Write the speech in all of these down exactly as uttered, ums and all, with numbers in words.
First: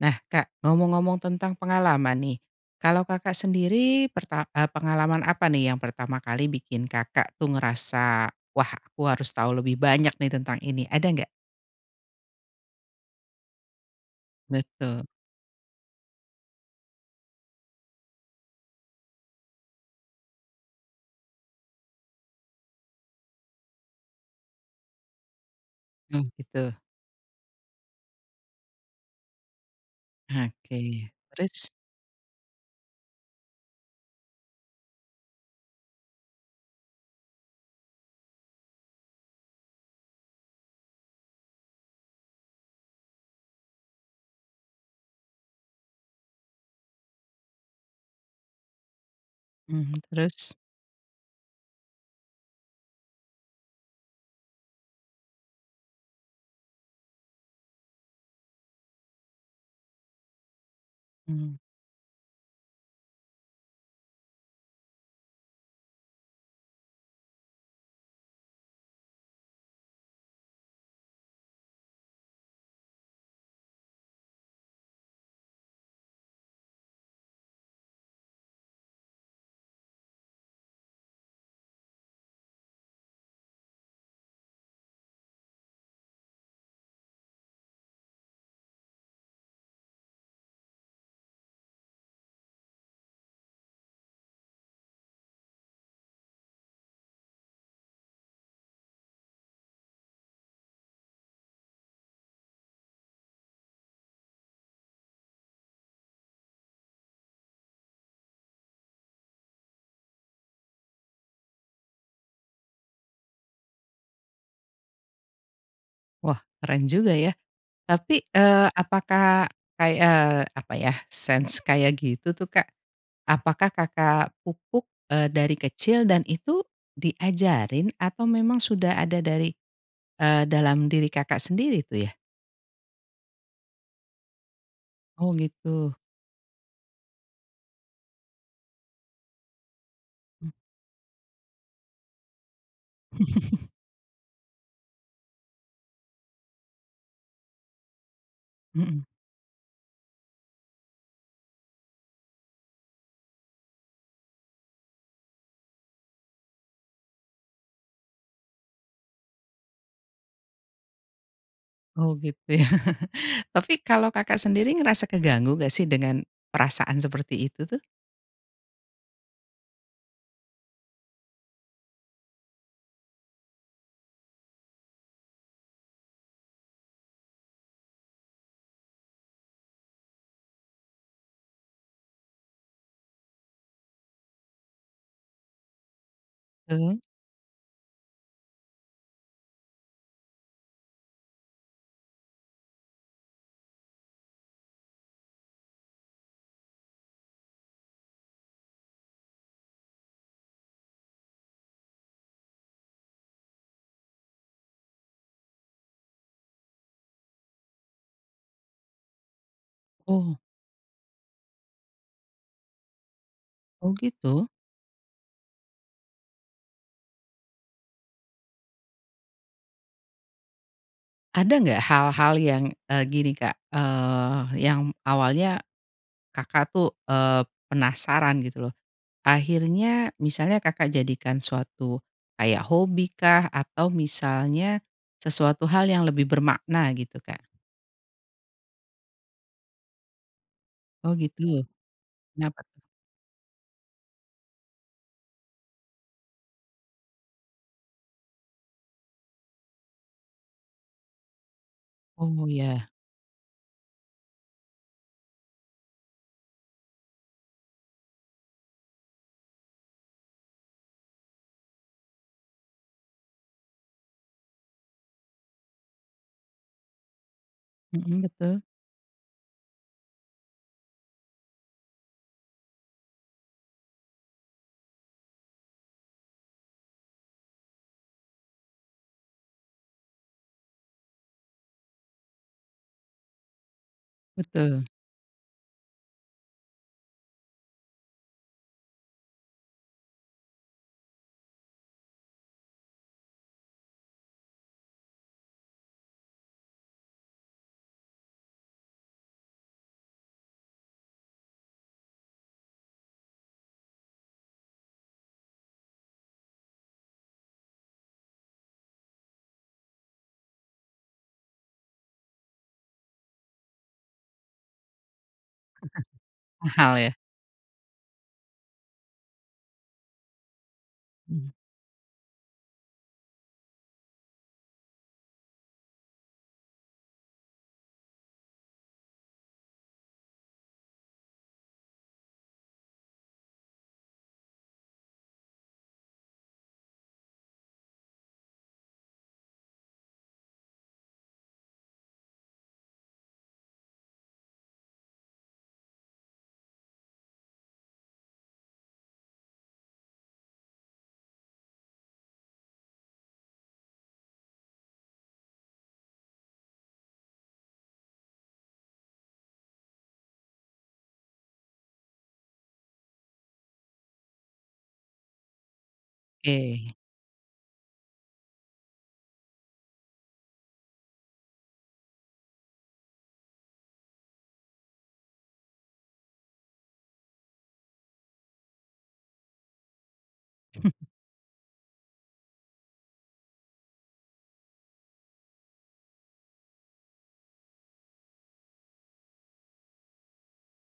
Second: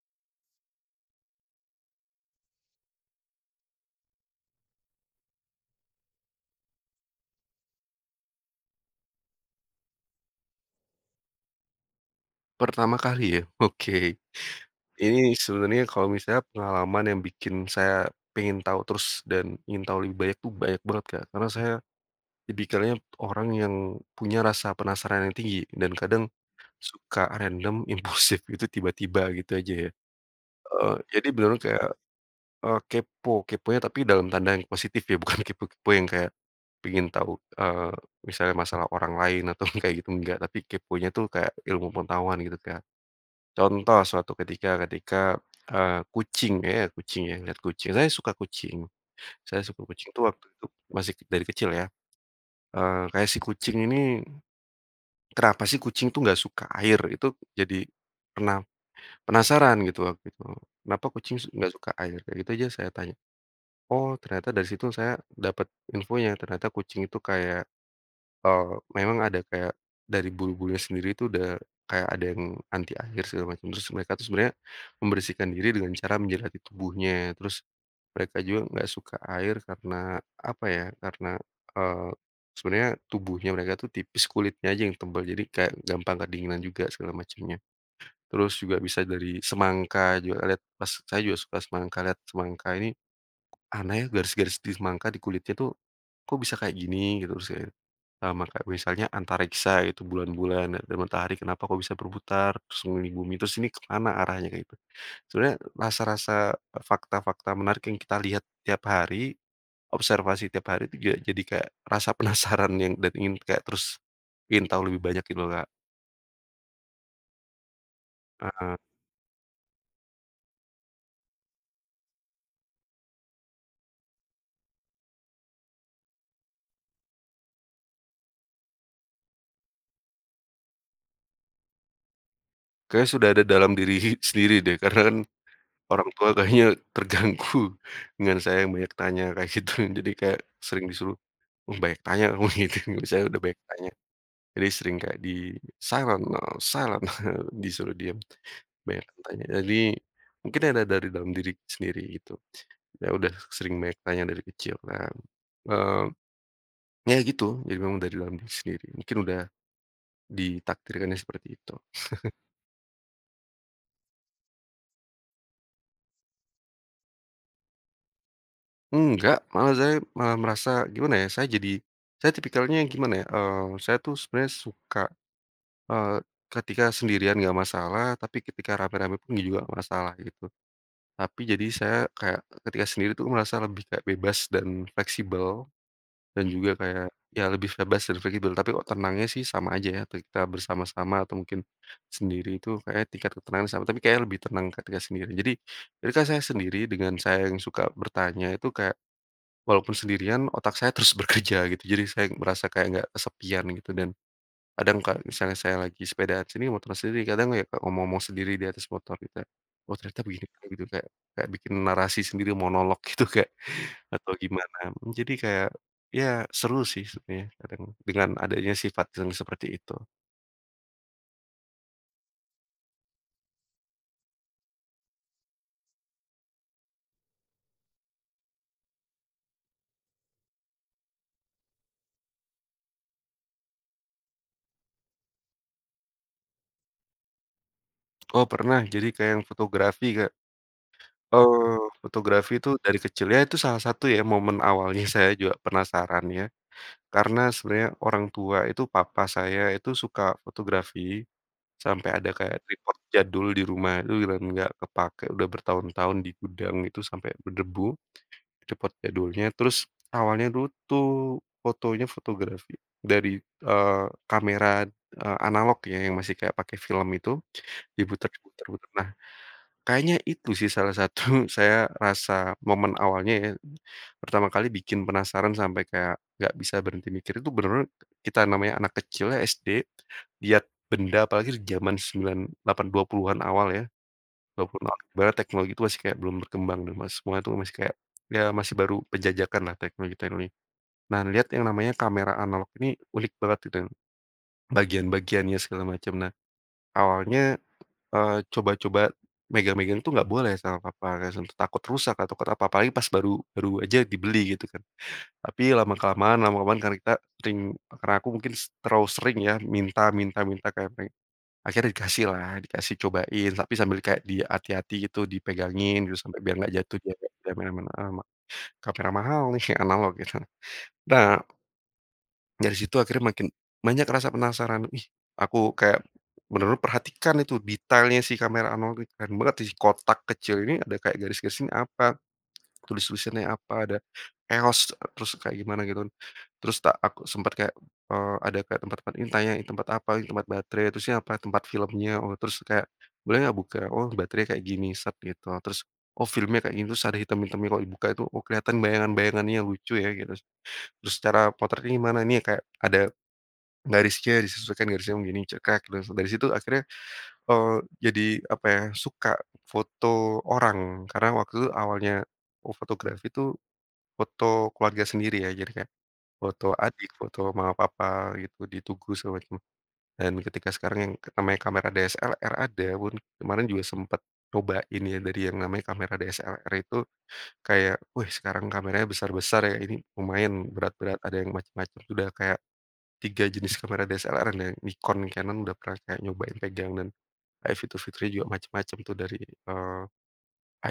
Nah Kak ngomong-ngomong tentang pengalaman nih, kalau Kakak sendiri perta eee, pengalaman apa nih yang pertama kali bikin Kakak tuh ngerasa, "Wah aku harus tahu lebih banyak nih tentang ini." Ada nggak? Pertama kali ya? Oke. Betul. Ini sebenernya kalau misalnya pengalaman yang bikin saya pengen tahu terus dan ingin tahu lebih banyak itu banyak banget Kak karena saya, tipikalnya orang yang punya rasa penasaran yang tinggi dan Oh kadang, gitu. suka random impulsif itu tiba-tiba gitu aja ya. Eee, Oke jadi beneran terus? kayak, eee, kepo keponya tapi dalam tanda yang positif ya bukan kepo-kepo yang kayak, pengen tahu, eee, misalnya masalah orang lain atau yang kayak gitu enggak, tapi keponya itu kayak ilmu pengetahuan gitu kayak, contoh suatu ketika ketika, eee, kucing ya kucing ya, ngeliat kucing, saya suka kucing saya suka Mhm, kucing itu waktu terus? itu masih dari kecil ya, eee, kayak si kucing ini, kenapa sih kucing itu nggak suka air? Itu jadi pena penasaran gitu waktu itu, kenapa kucing s Mhm. enggak suka air? Kayak itu aja saya tanya. Oh ternyata dari situ saya dapat infonya ternyata kucing itu kayak, eee, memang ada kayak dari bulu-bulunya sendiri itu udah kayak ada yang anti air segala macam, terus mereka itu sebenarnya membersihkan diri dengan cara menjilati tubuhnya terus, mereka juga enggak suka air karena apa ya karena, eee, sebenernya tubuhnya mereka itu tipis kulitnya aja yang tebal jadi kayak gampang kedinginan juga segala macamnya, terus juga bisa dari semangka juga lihat pas saya juga suka semangka, lihat semangka ini, aneh garis-garis di semangka di kulitnya tuh, kok bisa kayak gini gitu usanya, eee, maka misalnya antariksa gitu, bulan-bulan dan dan matahari kenapa kok bisa berputar, terus mengelilingi bumi, terus ini kemana arahnya kayak itu? Sebenernya rasa-rasa, fakta-fakta menarik yang kita lihat tiap hari, observasi tiap hari itu jad jadi kayak rasa penasaran yang dan ingin kayak terus, ingin tahu lebih banyak gitu loh tidola. Wah keren juga ya, tapi, eee, Heeh. apakah kay eee, apa ya sense kayak gitu tuh Kak, apakah Kakak pupuk, eee, dari kecil dan itu diajarin atau memang sudah ada dari, eee, dalam diri Kakak sendiri itu ya? Kayaknya sudah ada dalam diri sendiri deh karena kan, Oh gitu. orang tua kayaknya terganggu dengan saya yang banyak tanya kayak gitu jadi kayak Mmm. sering disuruh, "Mmm, banyak tanya kamu," gitu, misanya udah banyak tanya, jadi sering kayak di silent, eee, silent, eee, disuruh diam, Mhm. banyak tanya tadi mungkin ada dari dalam diri sendiri gitu. Saya udah sering banyak tanya dari kecil nah, eee, ya gitu, jadi memang udah dari dalam diri sendiri mingkin udah, ditakdirkannya seperti itu. Oh gitu ya? Tapi kalau Kakak sendiri ngerasa keganggu gak sih dengan perasaan seperti itu tuh? Enggak, malah saya malah merasa gimana ya saya jadi saya tipikalnya gimana ya, eee, saya tuh sebenarnya suka, eee, ketika sendirian enggak masalah, tapi ketika rame-rame pun juga gak masalah gitu. Tapi jadi saya, kayak ketika sendiri tuh merasa lebih kayak bebas dan fleksibel, dan juga Heeh. kayak, ya lebih bebas dan fleksibel, tapi kok tenangnya sih sama aja ya ketika bersama-sama, atau mungkin sendiri itu kayaknya tingkat ketenangan sama, tapi kayaknya lebih tenang ketika sendiri. Jadi ketika saya sendiri dengan saya yang suka bertanya itu kayak, walaupun sendirian otak saya terus bekerja, gitu. Jadi saya merasa kayak enggak kesepian gitu, dan kadang kalo misalnya saya lagi sepedaan sini, motor siri, kadang ya Kak, ngomong-ngomong sendiri di atas motor kita. "Oh ternyata Oh. begini." Begitu, kayak kayak bikin narasi sendiri, monolog gitu, kayak Oh atau gitu? gimana. Mmm, jadi kayak, ya seru sih sebnya, kadang dengan adanya sifat yang seperti itu. Ada nggak hal-hal yang, eee, gini Kak, eee, yang awalnya Kakak tuh, eee, penasaran gitu loh. Akhirnya misalnya Kakak jadikan suatu kayak hobikah, atau misalnya sesuatu hal yang lebih bermakna gitu Kak? Oh, pernah. Jadi kayak yang fotografi, Kak. Oh gitu, Oh, fotografi kenapa? itu dari kecil, ya itu salah satu ya momen awalnya saya juga penasaran ya karena sebenarnya orang tua itu papa saya itu suka fotografi sampai ada Oh kayak ya. tripod jadul di rumah. Dulu di dan nggak kepakai, udah bertahun-tahun di gudang itu sampai berdebu, tripod jadulnya. Terus awalnya du tuh fotonya fotografi dari, eee, kamera, eee, analog ya yang masih kayak pakai film itu, Mhm, diputer betul. diputer-puter. Nah, kayaknya itu sih salah satu saya rasa momen awalnya ya, pertama kali bikin penasaran sampai kayak nggak bisa berhenti mikir. Itu benar kita namanya anak kecil ya, SD, lihat benda apalagi di zaman sembilan delapan dua puluhan awal ya, dua Betul. puluhan bar teknologi itu masih kayak belum berkembang dan mas semua itu masih kayak, ya masih baru penjajakanlah teknologi-teknologi. Nah, lihat yang namanya kamera analog ini unik banget gitu ya. Bagian-bagiannya segala macam. Nah, awalnya, eee, coba-coba megang-megang tuh nggak boleh sama papa [unintelligible] tuh takut rusak a takut apa, apalagi pas baru baru aja dibeli gitu kan. Tapi lama-kelamaan lama-kelamaan karena kita sering karena aku mungkin set terlalu sering ya minta minta minta kayak peng akhirnya dikasihlah, dikasih cobain. Tapi sambil kayak dihati-hati gitu, dipegangin gitu, sampai biar nggak jatuh, Mahal ya. dia [unintelligible] kamera mahal nih, analog gitu. Nah Hmm. dari situ akhirnya makin banyak rasa penasaran. Wih, aku kayak, menurut perhatikan itu detailnya sih kamera analog itu, keren banget, dih kotak kecil ini ada kayak garis-garis ini apa. Tulis-tulisannya apa? Ada EOS, terus kayak gimana gitu kan, terus tak aku sempat kayak, eee, ada kayak tempat-tempat ini tanya, "Ini tempat apa?" "Ini tempat baterai." "Terus ini apa?" "Tempat filmnya." Oh, terus kayak, "Boleh ga buka? Oh baterainya kayak gini." Set gitu. Ah terus, "Oh, filmnya kayak gini, terus ada hitam-hitamnya kalau dibuka itu. Oh, kelihatan bayangan-bayangannya lucu ya." gitus. "Terus cara potretnya gimana?" "Ini kayak ada garisnya disesuaikan garisnya begini." Cekrek. Dari si dari situ akhirnya, eee, jadi apa ya suka foto orang. Karena waktu itu awalnya o fotografi tuh, foto keluarga sendiri ya. Jadi kayak foto Oke. adik, foto mama papa gitu, di tugu segala macam. Dan ketika sekarang yang namanya kamera DSLR ada pun, kemarin juga sempat cobain ya, dari yang namanya kamera DSLR itu. Kayak, "Wih, sekarang kameranya besar-besar ya, Ini lumayan berat-berat, ada yang macem-macem." Sudah kayak tiga jenis kamera DSLR-nya Nikon, Canon udah pernah kayak nyobain pegang dan kayak fitur-fiturnya juga macam-macam tuh dari, eee,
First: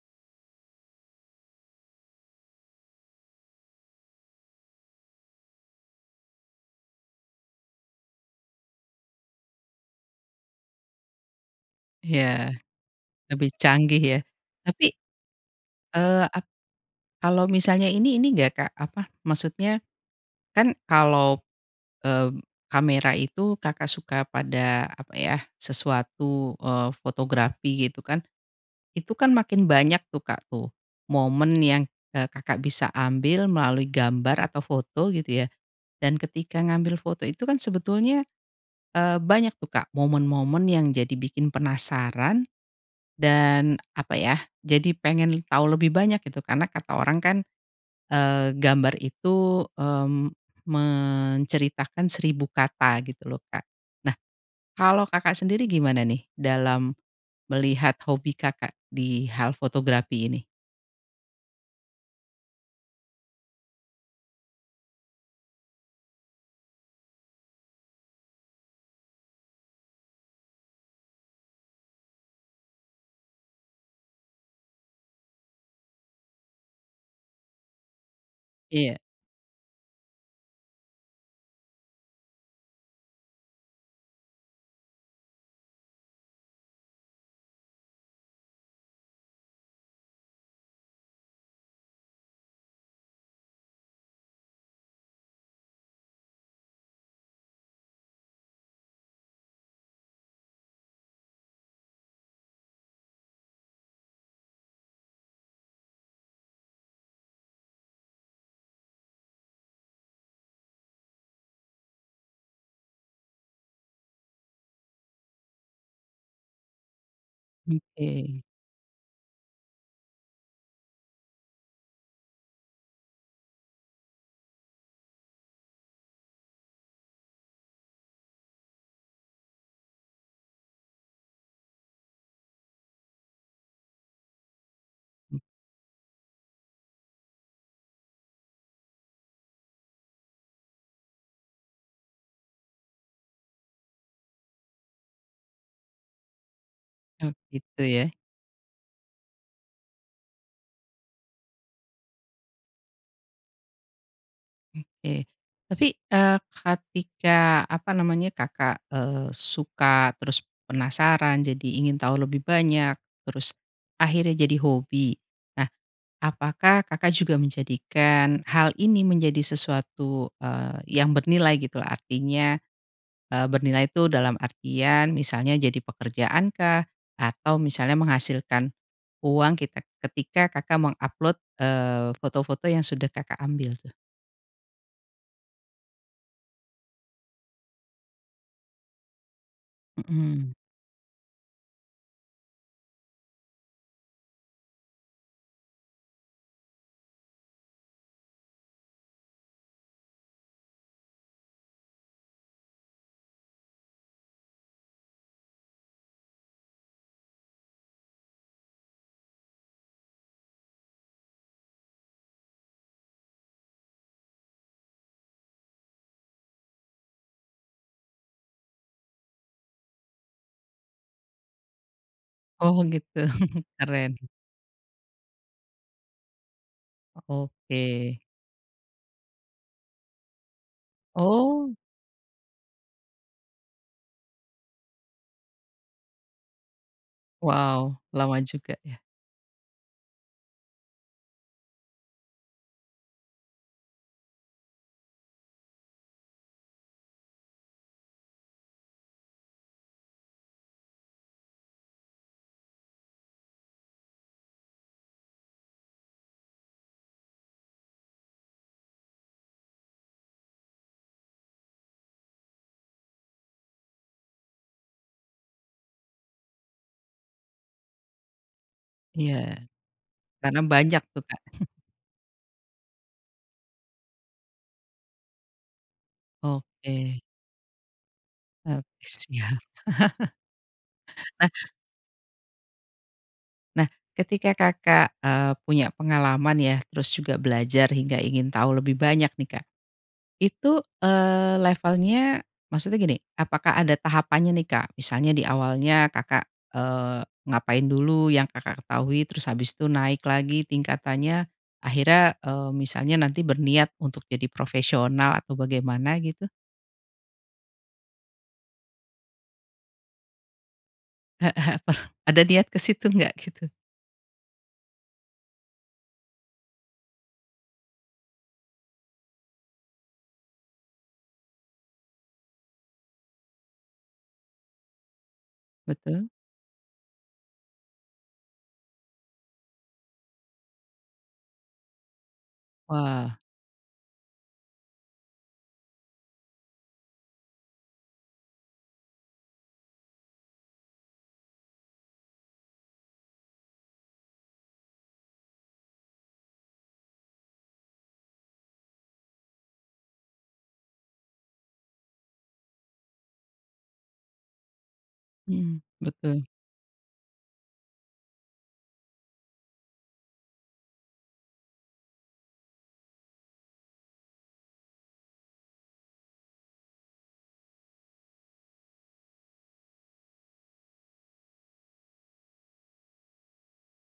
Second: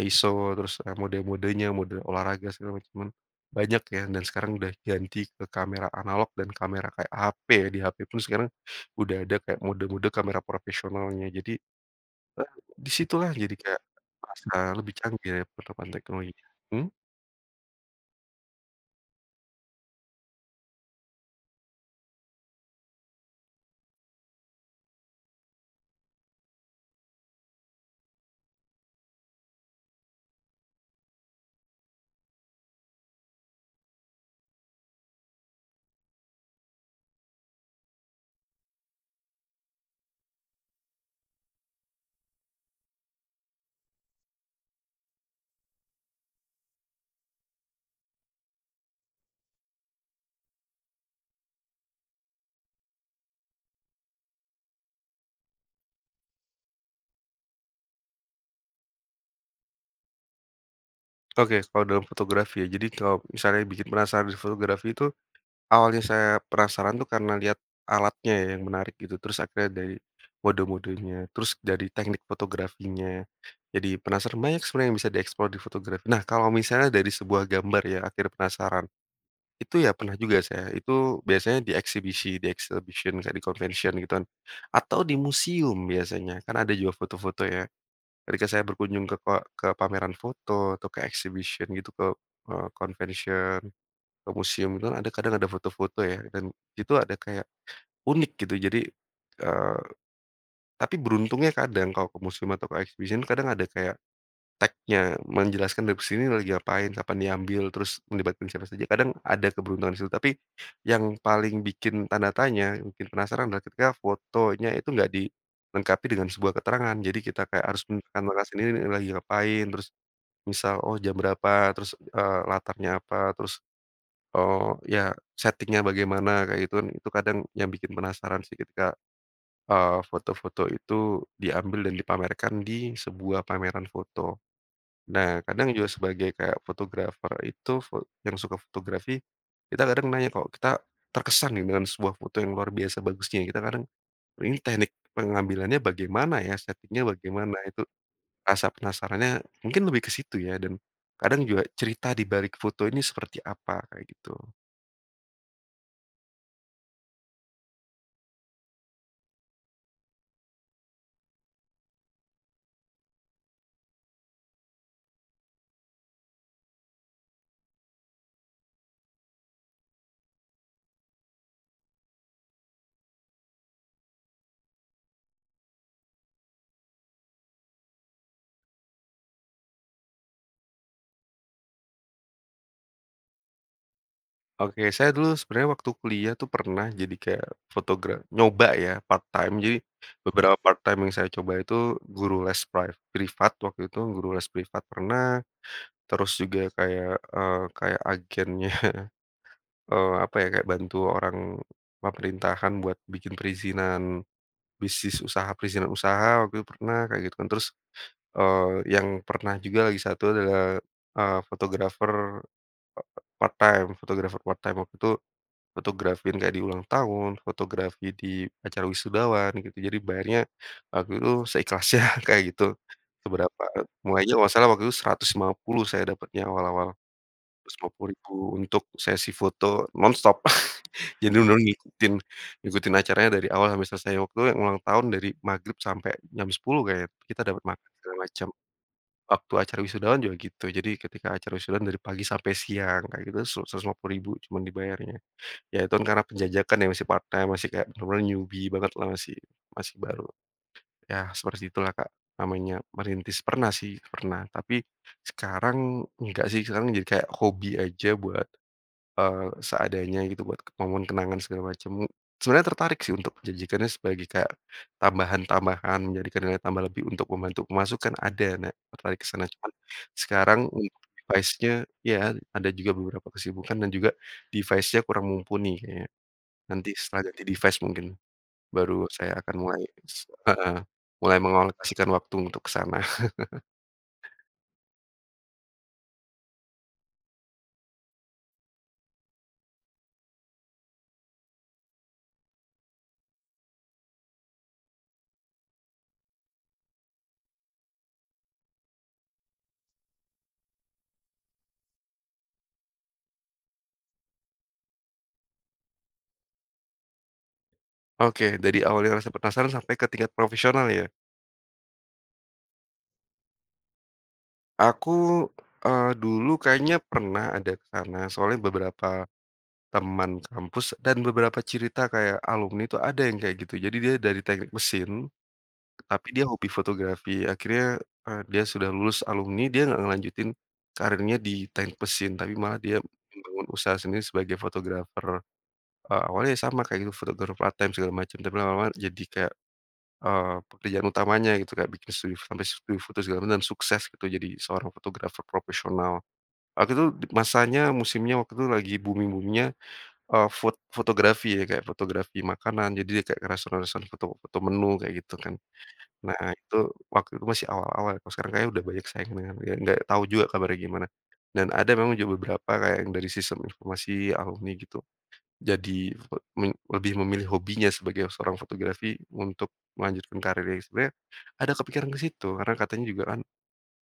ISO, terus, eee, mode-modenya, mode olahraga, segala macaman, banyak ya. Dan sekarang udah ganti ke kamera analog dan kamera kayak HP. Di HP pun sekarang udah ada kayak mode-mode kamera profesionalnya. Jadi, eee, Ya, di situlah, lebih jadi kayak canggih ya. rasa lebih Tapi, canggih ya penerapan eee, ap teknologinya hmm? kalau misalnya ini, ini nggak Kak? Apa, maksudnya kan kalau, mmm, kamera itu Kakak suka pada apa ya, sesuatu, eee, fotografi gitu kan. Itu kan makin banyak tuh Kak tuh, momen yang, eee, Kakak bisa ambil melalui gambar atau foto gitu ya, dan ketika ngambil foto itu kan sebetulnya, eee, banyak tuh Kak momen-momen yang jadi bikin penasaran dan apa ya, jadi pengen tau lebih banyak gitu karena kata orang kan, eee, gambar itu, mmm, menceritakan seribu kata gitu loh Kak. Nah kalau Kakak sendiri gimana nih dalam melihat hobi Kakak di hal fotografi ini? Okes kalau dalam fotografi ya? Jadi kalau misalnya bikin penasaran di fotografi itu awalnya saya penasaran tuh karena lihat alatnya yang menarik gitu. Terus akhirnya dari mode-modenya, terus dari teknik fotografinya. Jadi penasaran banyak sebenarnya yang bisa di-explore di fotografi nah kalau misalnya dari sebuah gambar ya, akhir penasaran. Iya. Itu ya pernah juga saya. Itu biasanya di eksibisi, di exhibition kan, di convention gitu kan. Atau di museum biasanya, kan ada juga foto-foto ya. Ketika saya berkunjung ke pa ke pameran foto, atau ke exhibition gitu, ke, eee, convention ke museum nah ada kadang ada foto-foto ya? Dan itu ada kayak unik gitu jadi, eee, tapi beruntungnya kadang kalau ke museum atau exhibition kadang ada kayak tagnya. Menjelaskan dari ke sini lagi ngapain, kapan diambil, terus melibat kan siapa saja. Kadang ada keberuntungan di situ. Tapi yang paling bikin tanda tanya, yang bikin penasaran adalah ketika fotonya itu nggak dilengkapi dengan sebuah keterangan. Jadi kita kayak Mmm, harus ke. menambahkan sendiri lagi ngapain, terus misal, oh jam berapa? Terus, eee, latarnya apa? Terus, eee, ya setting-nya bagaimana? Kayak gitu kan. Itu kadang yang bikin penasaran sih ketika, eee, foto-foto itu diambil dan dipamerkan di sebuah pameran foto. Mmm. Nah, kadang juga sebagai kayak fotografer itu fot yang suka fotografi, kita kadang nanya, kok kita terkesan nih dengan sebuah foto yang luar biasa bagusnya. Kita kadang "Ini teknik pengambilannya bagaimana ya? Setting-nya Oh bagaimana?" gitu Itu ya? rasa penasarannya mungkin lebih ke situ ya, dan kadang juga cerita di balik foto ini seperti apa? Kayak gitu. Oke. Tapi, eee, ketika apa namanya, Kakak, eee, suka terus penasaran, jadi ingin tahu lebih banyak. Terus akhirnya jadi hobi. Nah, apakah Kakak juga menjadikan hal ini menjadi sesuatu, eee, yang bernilai gitu loh. Artinya, eee, bernilai itu dalam artian misalnya jadi pekerjaan kah? Atau misalnya menghasilkan uang kitek ketika Kakak meng-upload eee, foto-foto yang sudah Kakak ambil tuh? Oke, saya dulu sebenarnya waktu kuliah tuh pernah jadi kayak fotograf nyoba ya part-time Jadi, Mhm. bebera part-time yang saya coba itu guru les priv privat waktu itu guru les privat pernah. Terus juga kayak, eee, kayak agennya eee, apa ya? Kayak bantu orang pemerintahan buat bikin perizinan, bisnis usaha, perizinan usaha waktu itu pernah kaya gitu kan. Terus, eee, yang pernah juga lagi satu adalah, eee, fotografer, eee, part-time, Fotografer part-time waktu itu fotografin kayak di ulang tahun, fotografi di acara wisudawan gitu. Jadi bayarnya waktu itu seikhlasnya kayak gitu. Oh gitu Seberapa, eee, keren. mulainya kalau nggak salah waktu itu seratus lima puluh saya dapatnya, awal-awal. seratus lima puluh Oke. ribu untuk sesi foto non stop. Jadi dulu Oh. ngikutin ngikutin acaranya dari awal sampai selesai. Waktu itu yang ulang tahun dari magrib sampai jam sepuluh kayaknya, kita dapat makan Wow, segala lama macam. juga ya? Waktu acara wisudawan juga gitu. Jadi ketika acara wisudawan dari pagi sampai siang, kayak gitu seras seratus lima puluh ribu cuma dibayarnya. Ya, itu kan karena penjajakan ya, masih part-time, masih kayak bener-bener newbie banget lah, masih masih baru. Ya seperti itulah, Kak, namanya merintis. Pernah sih, pernah tapi sekarang, nggak sih, sekarang jadi kayak hobi aja buat, eee, seadanya gitu, buat ke momen kenangan segala macam. Sebenarnya tertarik sih untuk menjajikannya sebagai kayak tambahan-tambahan, jadi kek nilai tambah lebih untuk membantu pemasukan, ada. Nah tertarik ke Iya. sana, cuman sekarang Karena un banyak tuh, Kak. device-nya ya ada juga beberapa kesibukan dan juga device-nya kurang mumpuni ya. Nanti Oke. setelah ganti device mungkin baru Oke saya akan siap mulai s heeh. Mulai Nah mengalokasikan waktu untuk ke sana. nah ketika Kakak, eee, punya pengalaman ya? Terus juga belajar hingga ingin tahu lebih banyak nih, Kak. Itu, eee, levelnya maksudnya gini, apakah ada tahapannya nih Kak? Misalnya di awalnya Kakak, eee, ngapain dulu yang Kakak ketahui terus habis itu naik lagi tingkatannya. Akhirnya, eee, misalnya nanti berniat untuk jadi profesional atau bagaimana gitu? Oke, dari awalnya rasa penasaran sampai ke tingkat profesional ya? Heeh Apa ada niat ke situ nggak? Gitu Aku, eee, dulu kayaknya pernah ada ke sana soalnya beberapa teman sekampus dan beberapa cirita kayak alumni itu ada yang kayak gitu. Jadi dia dari teknik mesin, tapi Betul. dia hobi fotografi. Akhirnya, eee, dia sudah lulus alumni, dia nggak ngelanjutin karirnya di teknik mesin. Tapi malah dia Wah. membangun usaha sendiri sebagai fotografer. Eee, awalnya ya sama kaya fotografer part-time segala macem, tapi lama-lama jadi kayak, eee, pekerjaan utamanya gitu. Kayak bikin studio sampe sudio foto segala macem, sukses gitu jadi seorang fotografer profesional. Waktu itu di masanya, musimnya waktu itu lagi booming-booming-nya eee, fot fotografi ya? Kayak fotografi makanan, jadi dia kayak ke restoran-restoran, foto foto menu kayak gitu kan. Mmm, Nah betul. itu, waktu itu masih awal-awal kalo sekarang kayaknya udah banyak saingannya, dan nggak tahu juga kabarnya gimana. Dan ada memang juga beberapa kayak yang dari sistem informasi alumni gitu. Jadi be men lebih memilih hobinya sebagai seorang fotografi untuk melanjutkan karirnya. Sebenernya ada kepikiran ke situ, karena katanya juga kan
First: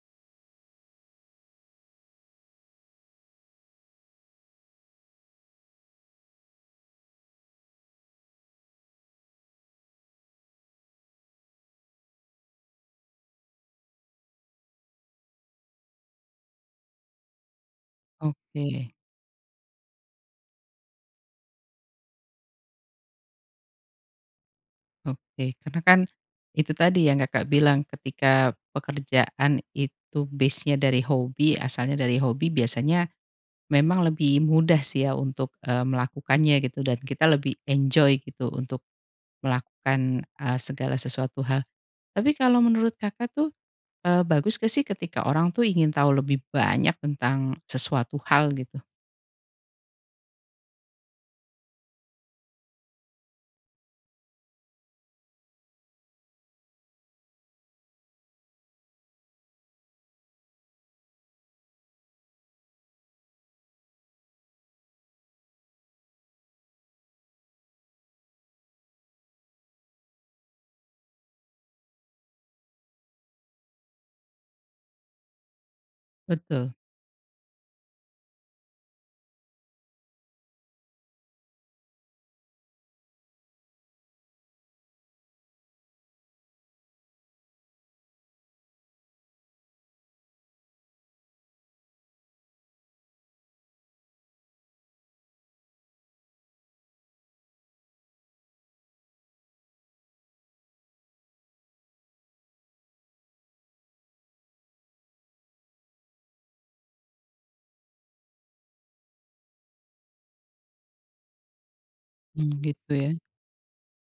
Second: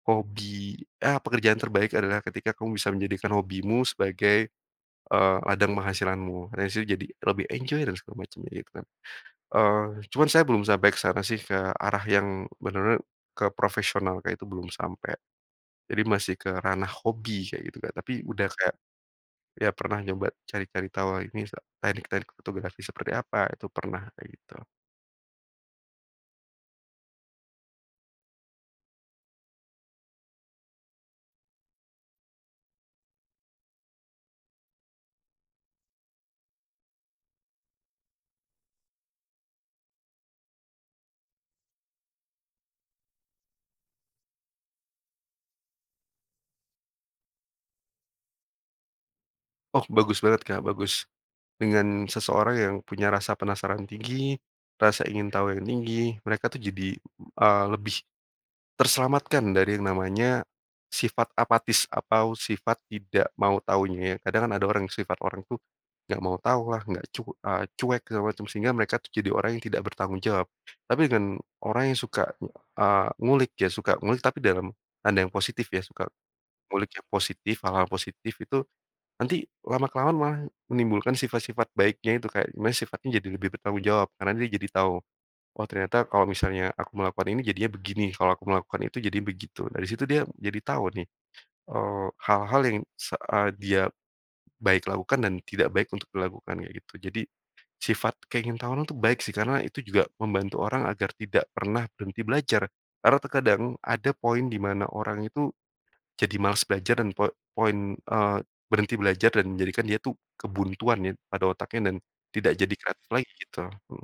hobi, "Ah pekerjaan terbaik adalah ketika kamu bisa menjadikan hobimu sebagai," eee, "ladang penghasilanmu. Rasanya itu jadi lebih enjoy dan segala macemnya," gitu kan? Eee, cuman saya belum sampai ke sana sih, ke arah yang bener ner ke profesional kayak itu belum sampe. Jadi masih ke ranah hobi kayak gitu kan. Tapi, udah kayak, Oke. ya pernah nyoba cari-cari tahu lah misal teknik-teknik fotografi seperti apa, Itu pernah kayak gitu. Oke. Karena kan itu tadi yang, Kakak bilang ketika pekerjaan itu base-nya dari hobi, asalnya dari hobi biasanya memang lebih mudah sih ya untuk, eee, melakukannya gitu dan kita lebih enjoy gitu untuk melakukan, eee, segala sesuatu hal. Tapi kalau menurut Kakak tuh, eee, bagus nggak sih ketika orang tuh ingin tahu lebih banyak tentang sesuatu hal gitu? Oh bagus banget, Kak bagus. Dengan seseorang yang punya rasa penasaran tinggi, rasa ingin tahu yang tinggi, mereka tuh jadi, eee, lebih terselamatkan dari yang namanya sifat apatis atau sifat tidak mau tahunya ya. Kadang kan ada orang yang sifat orang tuh nggak mau tahu lah, nggak cu eee, cuek segala macam. Sehingga mereka tuh jadi orang yang tidak bertanggung jawab. Tapi den orang yang suka, eee, ngulik, dia suka ngulik, tapi dalam tanda yang positif ya, suka Betul. ngulik yang positif, hal-hal positif itu nanti lama-kelamaan maah menimbulkan sifat-sifat baiknya itu, kayak di mana sifatnya jadi lebih bertanggung jawab. Karena dia jadi tahu, "Oh ternyata kalau misalnya aku melakukan ini jadinya begini. Kalau aku melakukan itu jadinya begitu." Dari situ dia jadi tahu nih, eee, hal-hal yang saat dia baik lakukan dan tidak baik untuk dilakukan kayak gitu. Jadi, sifat keingintahuannya itu baik sih karena itu juga membantu orang agar tidak pernah berhenti belajar. Karena terkadang ada poin di mana orang itu jadi malas belajar dan po poin eee, berhenti belajar dan menjadikan dia tuh kebuntuan ya, pada otaknya, dan Mmm, tidak jadi gitu kreatif ya. lagi gitu.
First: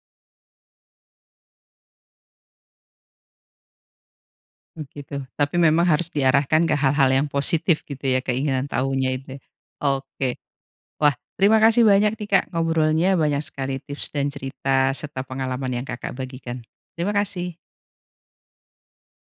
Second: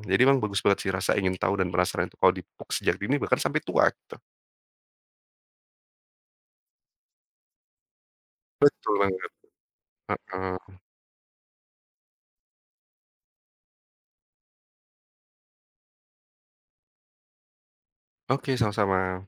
Jadi memang bagus banget sih rasa ingin tahu dan penasaran kalau di puk sejak dini bahkan sampai tua gitu. Mmm, gitu. Tapi memang harus diarahkan ke hal-hal yang positif gitu ya keinginan Betul tahunya banget, itu ya, oke. heeh. Wah terima kasih banyak nih, Kak ngobrolnya banyak sekali tips dan cerita serta pengalaman yang, Kakak bagikan. Terima kasih. Oke, sama-sama.